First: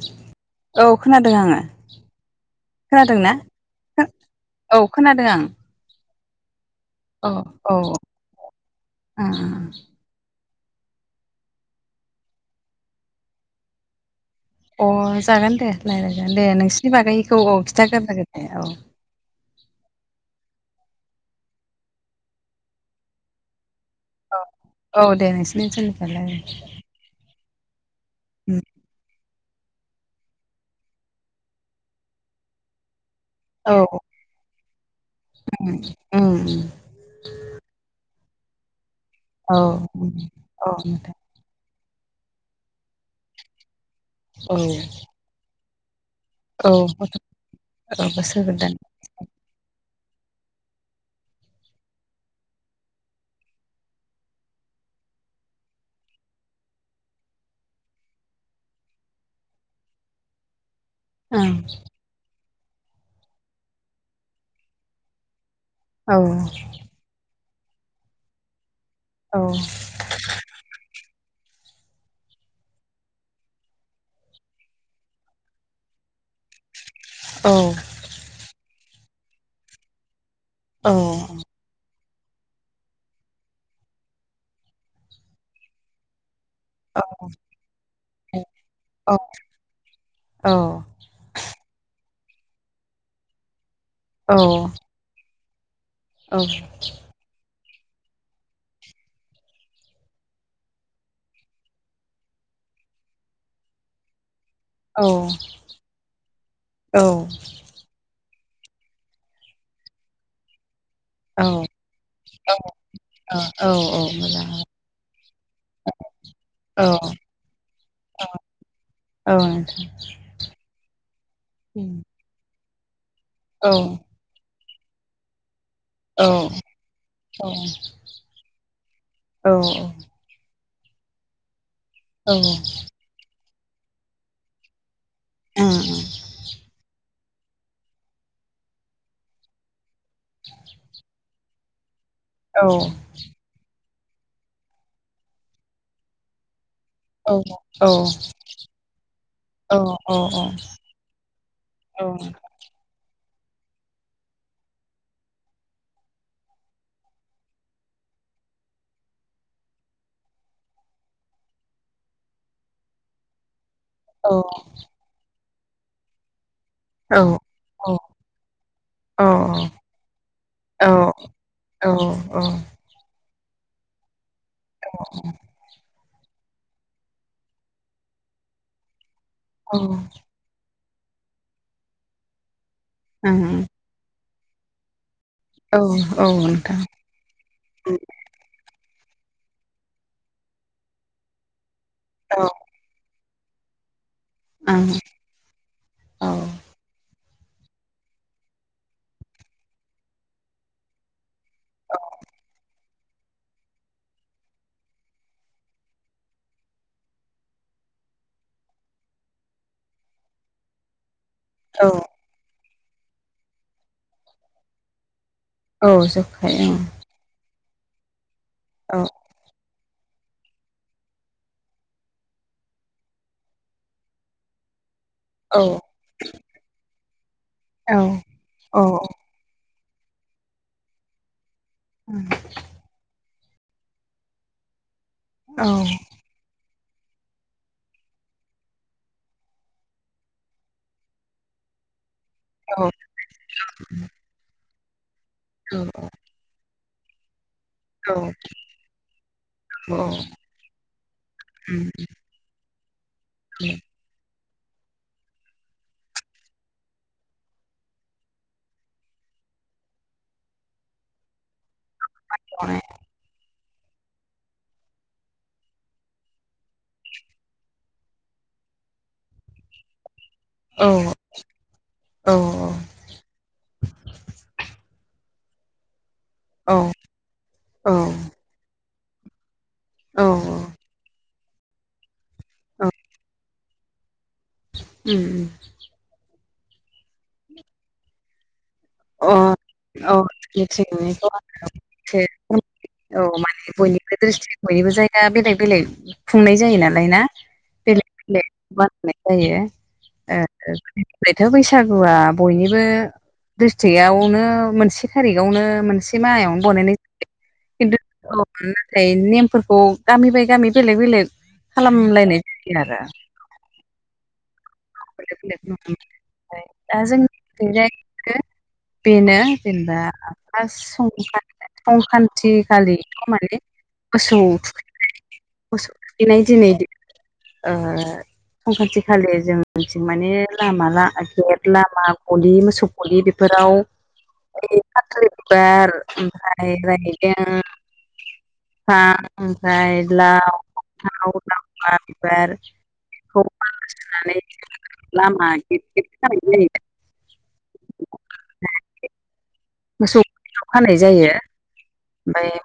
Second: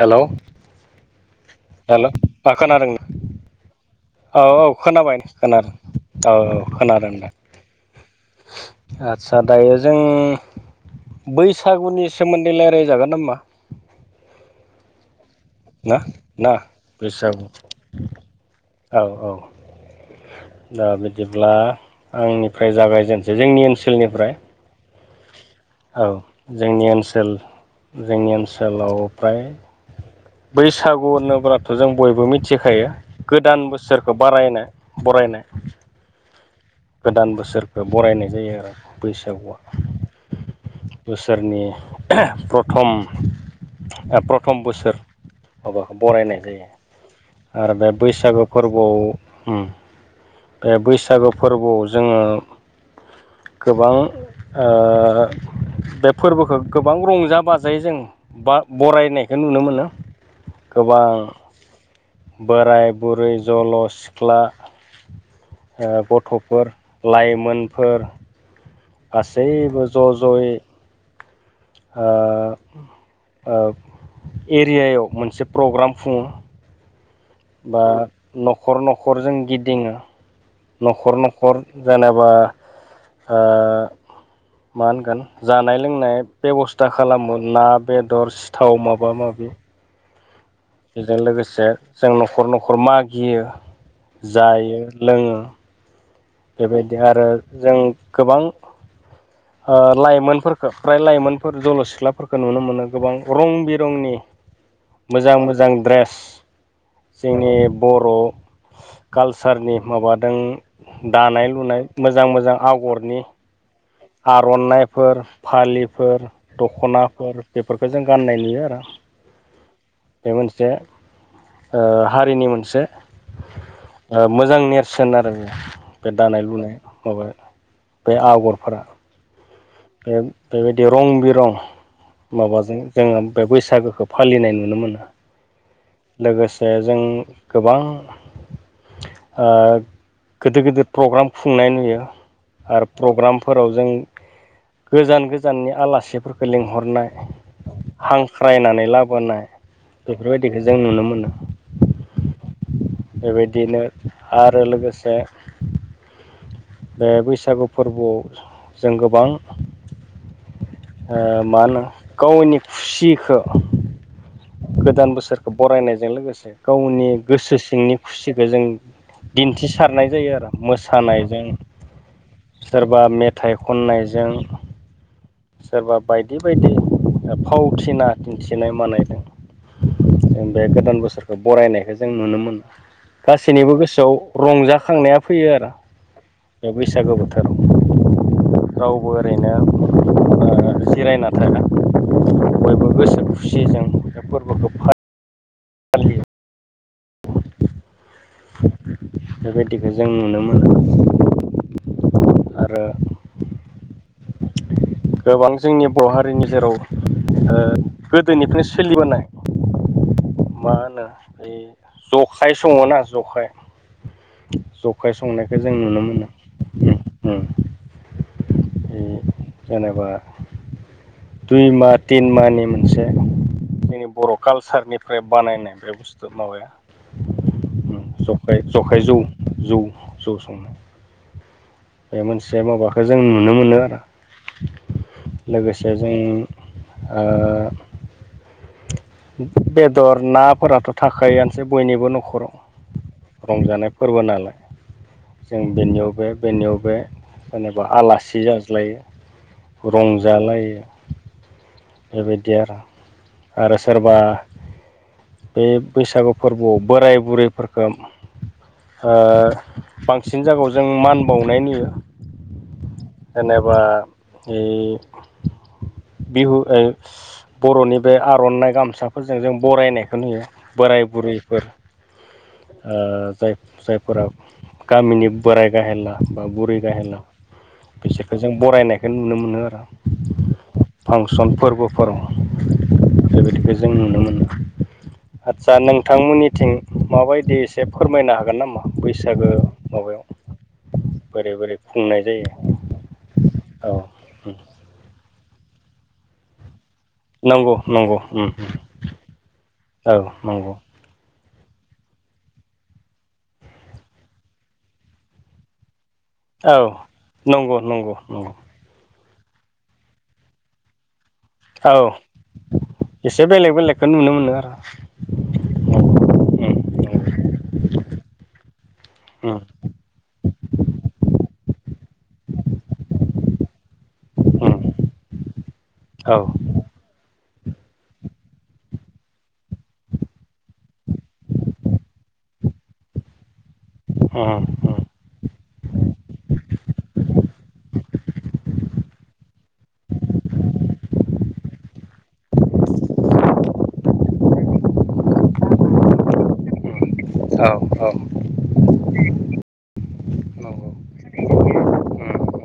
Hello औ खोनादो आङो हेल' मा खोनादोंना खोनादोंनो औ औ खोनाबाय खोनादों आं खोनादों औ औ खोनादों दा औ आदसा दायो जों बैसागुनि सोमोन्दै लायराय जागोन नामा? अ जागोन दे ना लायरायजागोन दे ना नोंसिनि बागैखौ बैसागु औ खिथाग्रोनांगोन दे औ औ औ दा बिदिब्ला आंनिफ्राय जागायजेनसै जोंनि ओनसोलनिफ्रा औ औ दे नोंसिनि औ ओनसोलनिफ्राय रायलाय जोंनि ओनसोल जोंनि ओनसोलाव फ्राय बैसागु होनोब्लाथ' जों बयबो मिथिखायो गोदान औ बोसोरखौ बारायना बरायनाय। उम उम गोदान बोसोरखौ बरायनाय जायो आरो बैसागुआ औ औ नोंथां बोसो सोरनि प्रथम ओ औ प्रथम बोसोर। माबाखो बरायनाय जाय औ खोथो आरो बे बैसागो फोरबोआव उम बे बैसागो फोरबोआव जोङो गोबां ओ बे फोरबोखौ गोबां रंजा बाजायै जों बा बरायनायखो नुनो मोनो। गोबां ओं बोराय बुरै जल' सिख्ला औ ओ गथ'फोर लाइमोनफोर औ गासैबो ज' ज'यै ओ ओ एरियायाव मोनसे प्रग्राम खुङो। औ बा न'खर न'खर जों गिदिङो। औ न'खर न'खर जेनेबा ओ मा ओनगोन जानाय लोंनाय बेब'स्था औ खालामो ना बेदर सिथाव माबा माबि अ बेजों लोगोसे जों न'खर न'खर मागियो औ जायो लोङो बेबायदि आरो जों गोबां [inaudible] ओ लाइमोनफोरखौ फ्राय लाइमोनफोर जल' सिख्लाफोरखौ नुनो मोनो गोबां रं बिरंनि [inaudible] मोजां मोजां द्रेस जोंनि बर' कालसारनि माबादों दानाय लुनाय मोजां मोजां आगरनि औ अ आर'नाइफोर, फालिफोर, औ दख'नाफोर बेफोरखौ जों गाननाय नुयो आरो अ बे मोनसे ओ हारिनि मोनसे औ ओ मोजां नेरसोन आरो बे औ दानाय लुनाय माबा बे आगरफोरा औ अ बे बेबायदि रं बिरं माबाजों जोङो बे बैसागोखौ फालिनाय नुनो मोनो। ओ ओ लोगोसे जों गोबां ओ गोदोद गोदोद प्रग्राम खुंनाय नुयो आरो प्रग्रामफोराव जों गोजान गोजाननि आलासिफोरखौ लिंहरनाय हांख्रायनानै लाबोनाय बेफोरबायदिखौ जों नुनो मोनो औ बेबायदिनो आरो लोगोसे बे बैसागु फोर्बोआव जों गोबां ओ माहोनो गावनि खुसिखो औ गोदान बोसोरखो बरायनायजों लोगोसे गावनि गोसो सिंनि खुसिखो जों दिन्थिसारनाय जायो आरो मोसानायजों औ औ अ सोरबा मेथाइ खननायजों [inaudible] सोरबा बायदि बायदि ओ फावथिना दिन्थिनाय मानायदों बे गोदान बोसोरखो बरायनायखो जों नुनो मोनो गासैनिबो गोसोआव रंजाखांनाया फैयो आरो उम औ बे नोंथां औ बैसागो बोथोर राव रावबो ओरैनो ओ जिरायना थाला औ। गोसो खुसि जों बे फोर्बोखौ फालियो। औ बेबायदिखो जों नुनो मोनो। आरो गोबां जोंनि बर' हारिनि जेराव ओ गोदोनिफ्राय सोलिबोनाय मा होनो ओइ औ जखाय सङोना जखाय जखाय संनायखो जों औ नुनो मोनो जखाय उम उम औ। जेनेबा दुइ माह तिन मानि मोनसे जोंनि बर' कालसारनि फ्राय औ बानायनाय बे बुस्थु माबाया औ उम जखाय औ जख जौ जौ संनाय बे उम मोनसे माबाखो जों नुनो मोनो आरो औ लोगोसे जों ओ बेदर, नाफोराथ' थाखायोआनोसै बयनिबो न'खराव। औ। रंजानाय फोर्बो नालाय जों बेनियाव बे बेनियाव बे जेनेबा आलासि जाज्लायो रंजालायो। बेबायदि आरो आरो सोर बा बे बैसागु फोर्बोआव बोराय बुरैफोरखो ओ बांसिन जागायाव जों मान बावनाय नुयो। मान बावनाय जेनेबा ए बिहु ए बर'नि बे आर'नाइ गामसाफोरजों जों बरायनायखो नुयो। बोराइ बुरिफोर औ। ओ जाय जायफोरा गामिनि बोराइ गाहेनला बा बुरै गाहेनला बिसोरखो जों बरायनायखो नुनो मोनो आरो। औ। फांसन फोरबोफोराव। औ बेबायदिखो जों नुनो मोनो अ आदसा नोंथांमोननिथिं माबायदि एसे फोरमायनो हागोन नामा? अ बैसागो औ [inaudible] माबायाव बोरै बोरै खुंनाय जायो औ माने औ बयनिबो द्रिस्टिक बयनिबो जायगा बेलेग बेलेग खुंनाय जायो नालाय ना? नंगौ बेलेग नंगौ बेलेग बानायनाय जायो ओ। औ नंगौ बेथो बैसागुआ बयनिबो डिस्ट्रिकटआवनो मोनसे थारिखावनो मोनसे मोनसे माहयावनो औ बनाय [inaudible] नंगौ खिन्थु नंगौ [inaudible] नंगौ ओमफ्राय नेमफोरखौ गामि बाय गामि बेलेग बेलेग खालामलायनाय जायो आरो। बे बेलेग बेलेगखो नुनो मोनो आर' बेलेग बेलेग नुनो मोनो दा जोंनि थिंजायनो बेनो जेनेबा फार्स्ट सं [inaudible] संख्रान्तिखालि [inaudible] मोसौ उम थुखैनाय मोसौ औ थुखैनाय दिनै ओ संक्रान्ति खालि जों थिं माने लामा लामा गेत लामा गलि मोसौ गलि बेफोराव उम खाथलि बिबार ओमफ्राय रायदें फा ओमफाय [inaudible] बिबार खौ माला सुनानै लामा गेत गेत खानाय जायो। औ औ मोसौ थुखैनायाव खानाय जायो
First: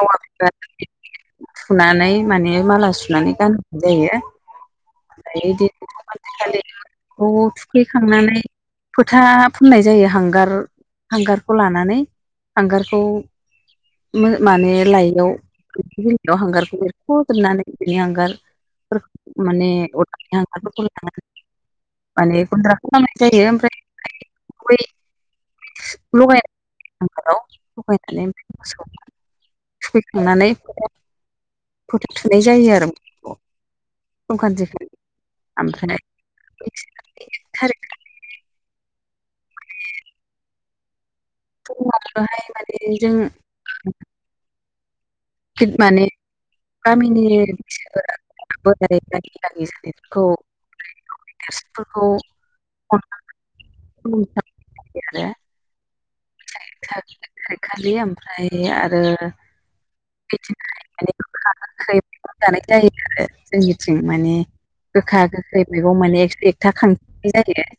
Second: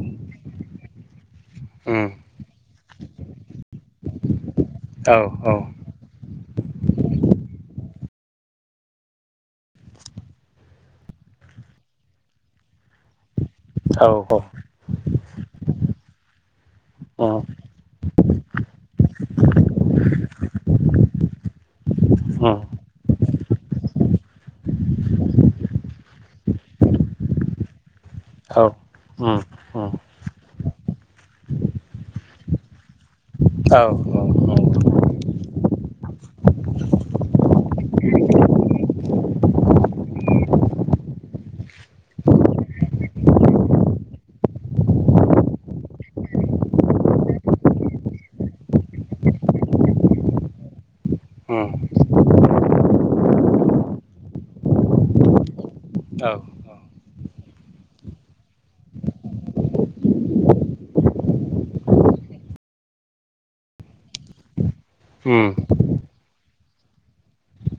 ओमफ्राय [inaudible] [inaudible] थुनानै माने माला सुनानै गानहोनाय जायो। ओमफ्राय दिनखालिनो खौ थुखैखांनानै फोथा फोननाय जायो हांगार हांगारखौ लानानै हांगारखौ मो माने लाइआव [inaudible] हांगारखौ एरख' जोबनानै बिनि हांगारफोरखौ माने अरखिनि हांगार फोरखौ लानानै माने गुन्द्रा खालामनाय जायो ओमफाय ओमफाय बै लगायनानै [inaudible] लगायनानै मोसौ थुखैखांनानै [inaudible] फोथा थुनाय जायो आरो मोसौखौ औ संक्रान्टिखौ आमफ्राय [inaudible] [inaudible] खौहाय माने जों [inaudible] माने गामिनि [inaudible] [inaudible] खौ अनानै [inaudible] [inaudible] खालि ओमफ्राय आरो बिदि गोखा गोखै बिफोर जानाय टाइन आरो जोंनिथिं माने गोखा उम गोखै मैगं माने एक्स' एक था खांनाय जायो।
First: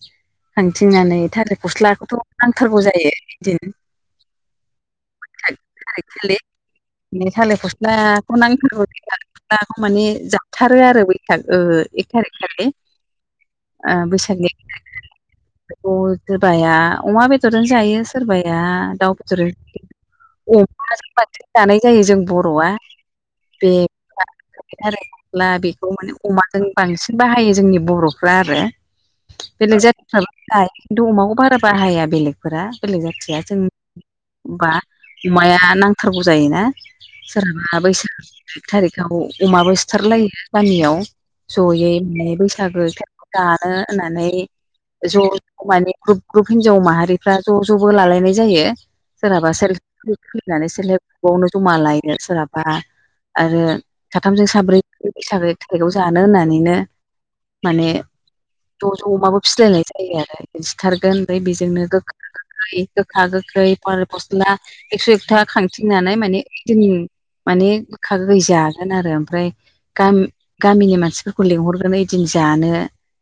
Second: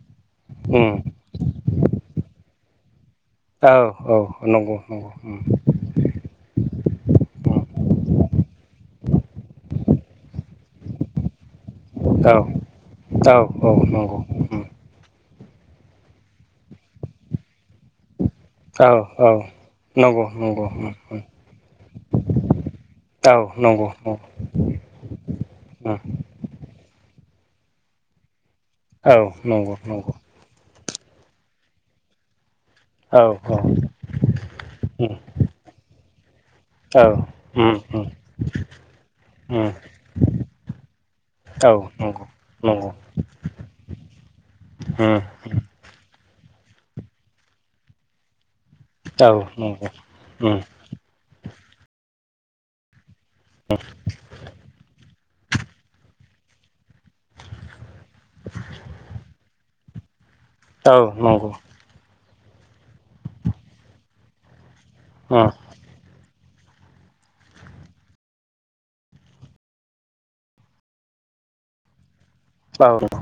उम खांथिंनानै थालिर फस्लाखौथ' नांथारगौ जायो। ओइदिन औ औ नंगौ नंगौ उम [unintelligible] दाखौ माने जाथारो आरो बैसाग ओ एक औ थारिक खालि औ ओ उम उम औ उम बैसागो [unintelligible] बेखौ सोरबाया अमा बेदरजों जायो सोरबा मा औ [unintelligible] दाउ बेदर उम औ उम औ नंगौ नंगौ उम अमाजों औ फाथो जानाय जायो जों बर'आ। औ नंगौ उम बेथ आरोला बेखौ औ माने। अमाजों बांसिन बाहायो जोंनि बर'फ्रा आरो औ नंगौ नंगौ उम औ नंगौ उम औ नंगौ बेलेग नंगौ जाथिफ्राबो [unintelligible] जिन्थु अमाखौ बारा बाहाया बेलेगफोरा बेलेग जाथिया औ जों औ होमबा उम अमाया नांथारगौ जायोना औ उम सोरहाबा उम बैसाग एक थारिक याव उम अमाबो सिथारलायो गामियाव औ जयै नंगौ माने बैसागो नंगौ जानो होननानै ज' उम ज' माने ग्रुप ग्रुप हिनजाव माहारिफ्रा ज' ज'बो लालायनाय जायो औ सोरहाबा सेल्फ नंगौ ग्रुप उम फनानै सेल्फ हेल्प ग्रुपआवनो जमा लायो सोरहाबा आरो साथामजों साब्रैनि थाखाय थाइगं जानो होननानैनो माने ज' ज' अमाबो फिलायनाय जायो आरो सिथारगोन औ ओमफ्राय नंगौ बेजोंनो गोखा गोखै गोखा गोखै थालेर फस्ला एक्स' एकथा उम खांथिंनानै माने ओइदिन माने गोखा गोखै जागोन आरो ओमफ्राय गाम गामिनि मानसिफोरखौ लिंहरनानै दिन जानो ओम औ उम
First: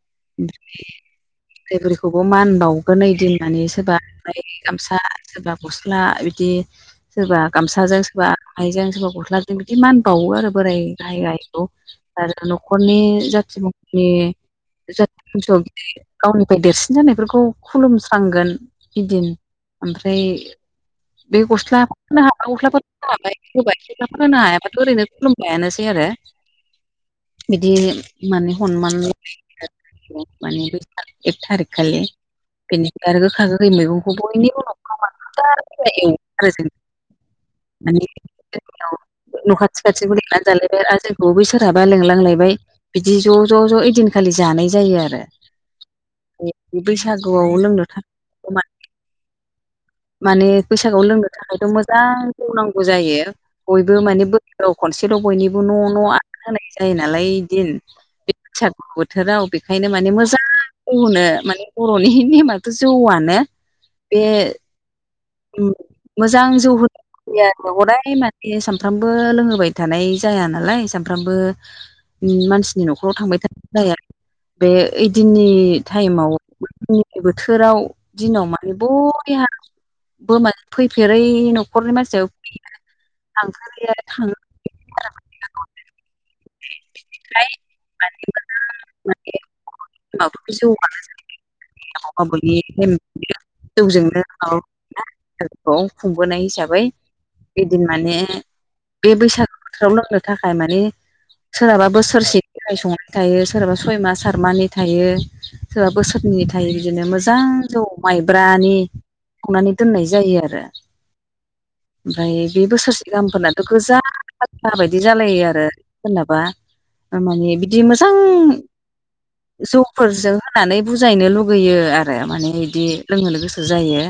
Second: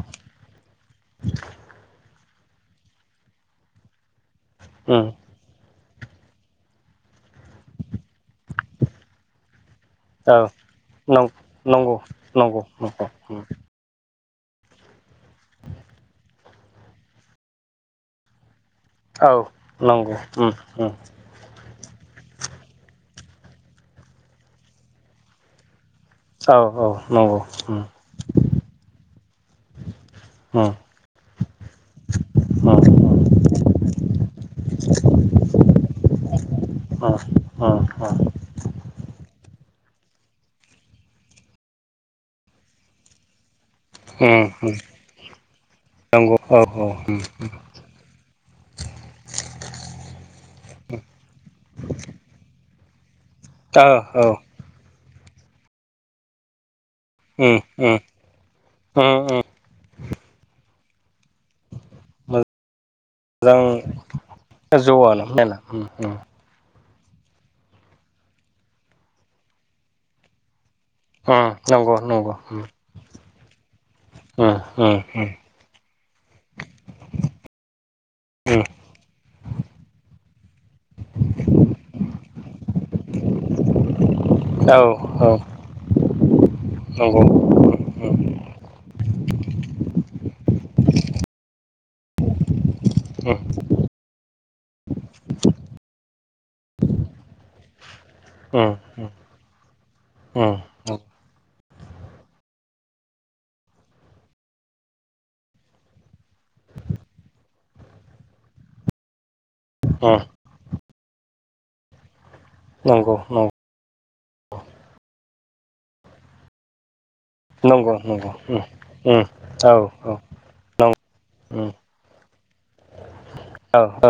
ग्रिखौबो मान बावगोन ओइदिन मानि सोरबा औ गामसा नं सोरबा गस्ला बिदि सोरबा गामसाजों सोरबा आरननायजों सोरबा गस्लाजों बिदि मान बावो आरो बोराय गाहाय नंगौ गाहायखौ नंगौ आरो नंगौ न'खरनि उम जाथि बं [unintelligible] गावनिफ्राय देरसिन जानायफोरखौ खुलुमस्रांगोन ऐदिन औ नंगौ ओमफ्राय। उम उम औ बे गस्ला [unintelligible] होबाय‌। गस्लाफोर होनो हायाबाथ' ओरैनो खुलुमनायानोसै आरो। औ औ नंगौ बिदि ओम। माने ह'नमान माने एक थारिख खालि बेनिफ्राय आरो गोखा गोखै मैगंखौ बयनि नखराव [unintelligible] अ अ। जोंनिआव न' खाथि खाथिखौ लेंनानै जालायबाय आरो जोंखौ बै सोरहाबा लेंलांलायबाय बिदि ज' ज' ज' ओइदिनखालि जानाय जायो आरो। नंगौ औ उम बैसागुआव लोंनोथाखै माने माने बैसागुआव लोंनो थाखायथ' मोजां जौ नांगौ जायो ओ बयबो औ माने औ खनसेल' बयनिबो न' न' होनाय जायो नालाय उम ओइदिन उम बे बैसागु उम बोथोराव उम बेखायनो माने मोजां ग'होनो माने बर'नि नेमाथ' जौआनो मोजां बे उम [unintelligible] मोजां जौ होयो हदाय माने सानफ्रामबो लोंहोबाय थानाय जाया नालाय साम फ्रामबो उम नंगौ नंगौ उम मानसिनि न'खराव थांबाय थानाय जाया उम बे उम ओइदिननि टाइमाव [unintelligible] बोथोराव दिनाव उम माने बयहाबो [unintelligible] औ औ नंगौ औ [unintelligible] औ [unintelligible] उम जौजोंनो [unintelligible] खुंबोनाय हिसाबै इदिन माने बे बैसागु बोथोराव लोंनो थाखाय माने सोरहाबा बोसोरसेनि थाखाय संनाय थायो सोरहाबा सय मास सात मारनि थायो सोरबा बोसोरनै थायो बिदिनो मोजां जौ माइब्रानि संनानै दोननाय जायो आरो ओमफाय बे नंगौ औ बोसोरसे गाहामफोरनाथ' गोजा बथा बायदि जालायो आरो सोरनाबा थारमाने बिदि नंगौ औ मोजां जौफोरजों होनानै बुजायनो लुगैयो आरो माने इदि लोंहोनो गोसो जायो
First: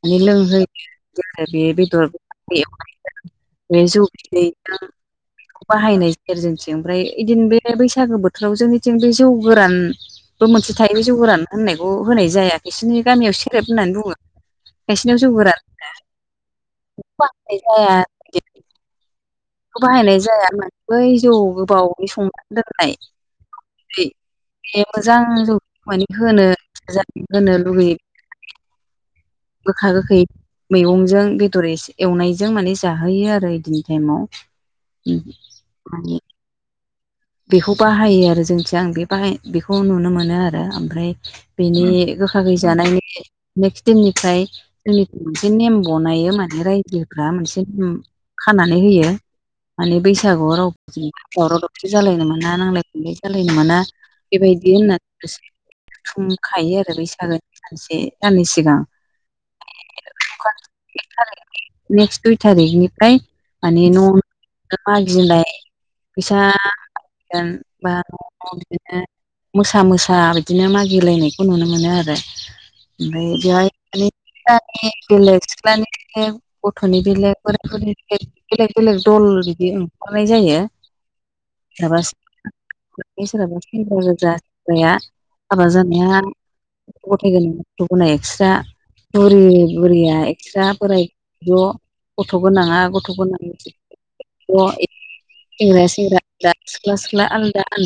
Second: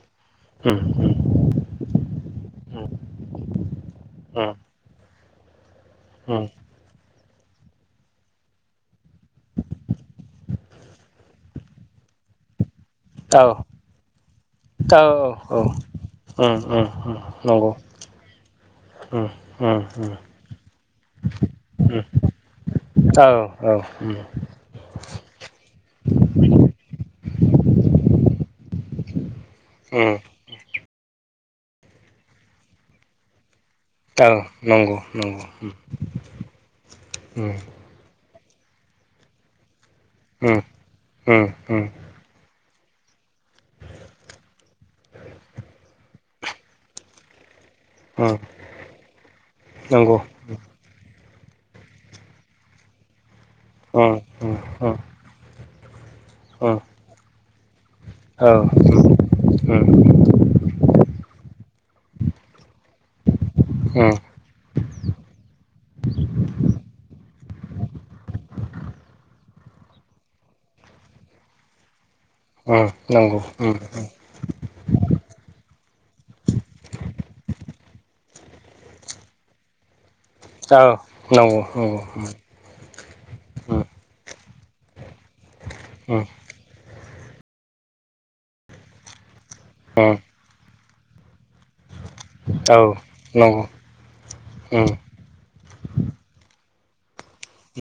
माने लोंहोयो बिदि आरो बे बेदर खाजि एवनायजों बे जौ औ बिदैजों बाहायनाय जायो आरो नंगौ जोंथिं ओमफ्राय ऐदिन बे बैसागो बोथोराव जोंनिथिं बे जौ गोरान बो मोनसे थायो जौ गोरान होननायखौ होनाय जाया खायसेनि गामियाव सेरेब होननानै बुंङो खायसेनाव जौ गोरान होनो [unintelligible] बेखौ बाहायनाय जाया मानो बै जौ गोबावै संनानै दोननाय बे मोजां जौ माने होनो होनो लुगैयो गोखा गोखै मैगंजों बेदर एसे एवनायजों माने जाहोयो आरो ऐदिनि टाइमाव औ नंगौ नंगौ माने उम बेखौ बाहायो आरो जोंनिथिं आं बे बाहाय बेखौ नुनो मोनो आरो ओमफ्राय बेनि गोख- खा खै जानायनि नेक्स्ट दिमनिफ्राय जोंनिथिं मोनसे नेम ब'नायो माने रायजोफ्रा मोनसे नेम खानानै होयो माने नंगौ बैसागुआव रावजों दावराव दावसि जालायनो मोना नांलाय खमलाय जालायनो मोना औ बेबायायदि होनना माखासे थुमखायो आरो बैसागोनि सानसे दाननै सिगां [unintelligible] नेक्स दुइ टारिखनिफ्राय माने न' फैसा मागिनबाय फैसाहोगोन बा न'आव बिदिनो मोसा मोसा बिदिनो मागिलानायखौ नुनो मोनो आरो ओमफ्राय नंगौ बेवहाय माने [unintelligible] दल बिदि ओंखारनाय जायो औ नंगौ एबा नंगौ उम [unintelligible] हाबा जानाया उम गथाय गोनां गथ' गोनांआ एक्स्रा बुरि बुरिया उम बिस्रा बोराय ज' गथ' औ गोनाङा गथ' गोनां नंगौ बिदि ज' उम सेंग्राया सेंग्रा सिख्ला सिख्ला आलदा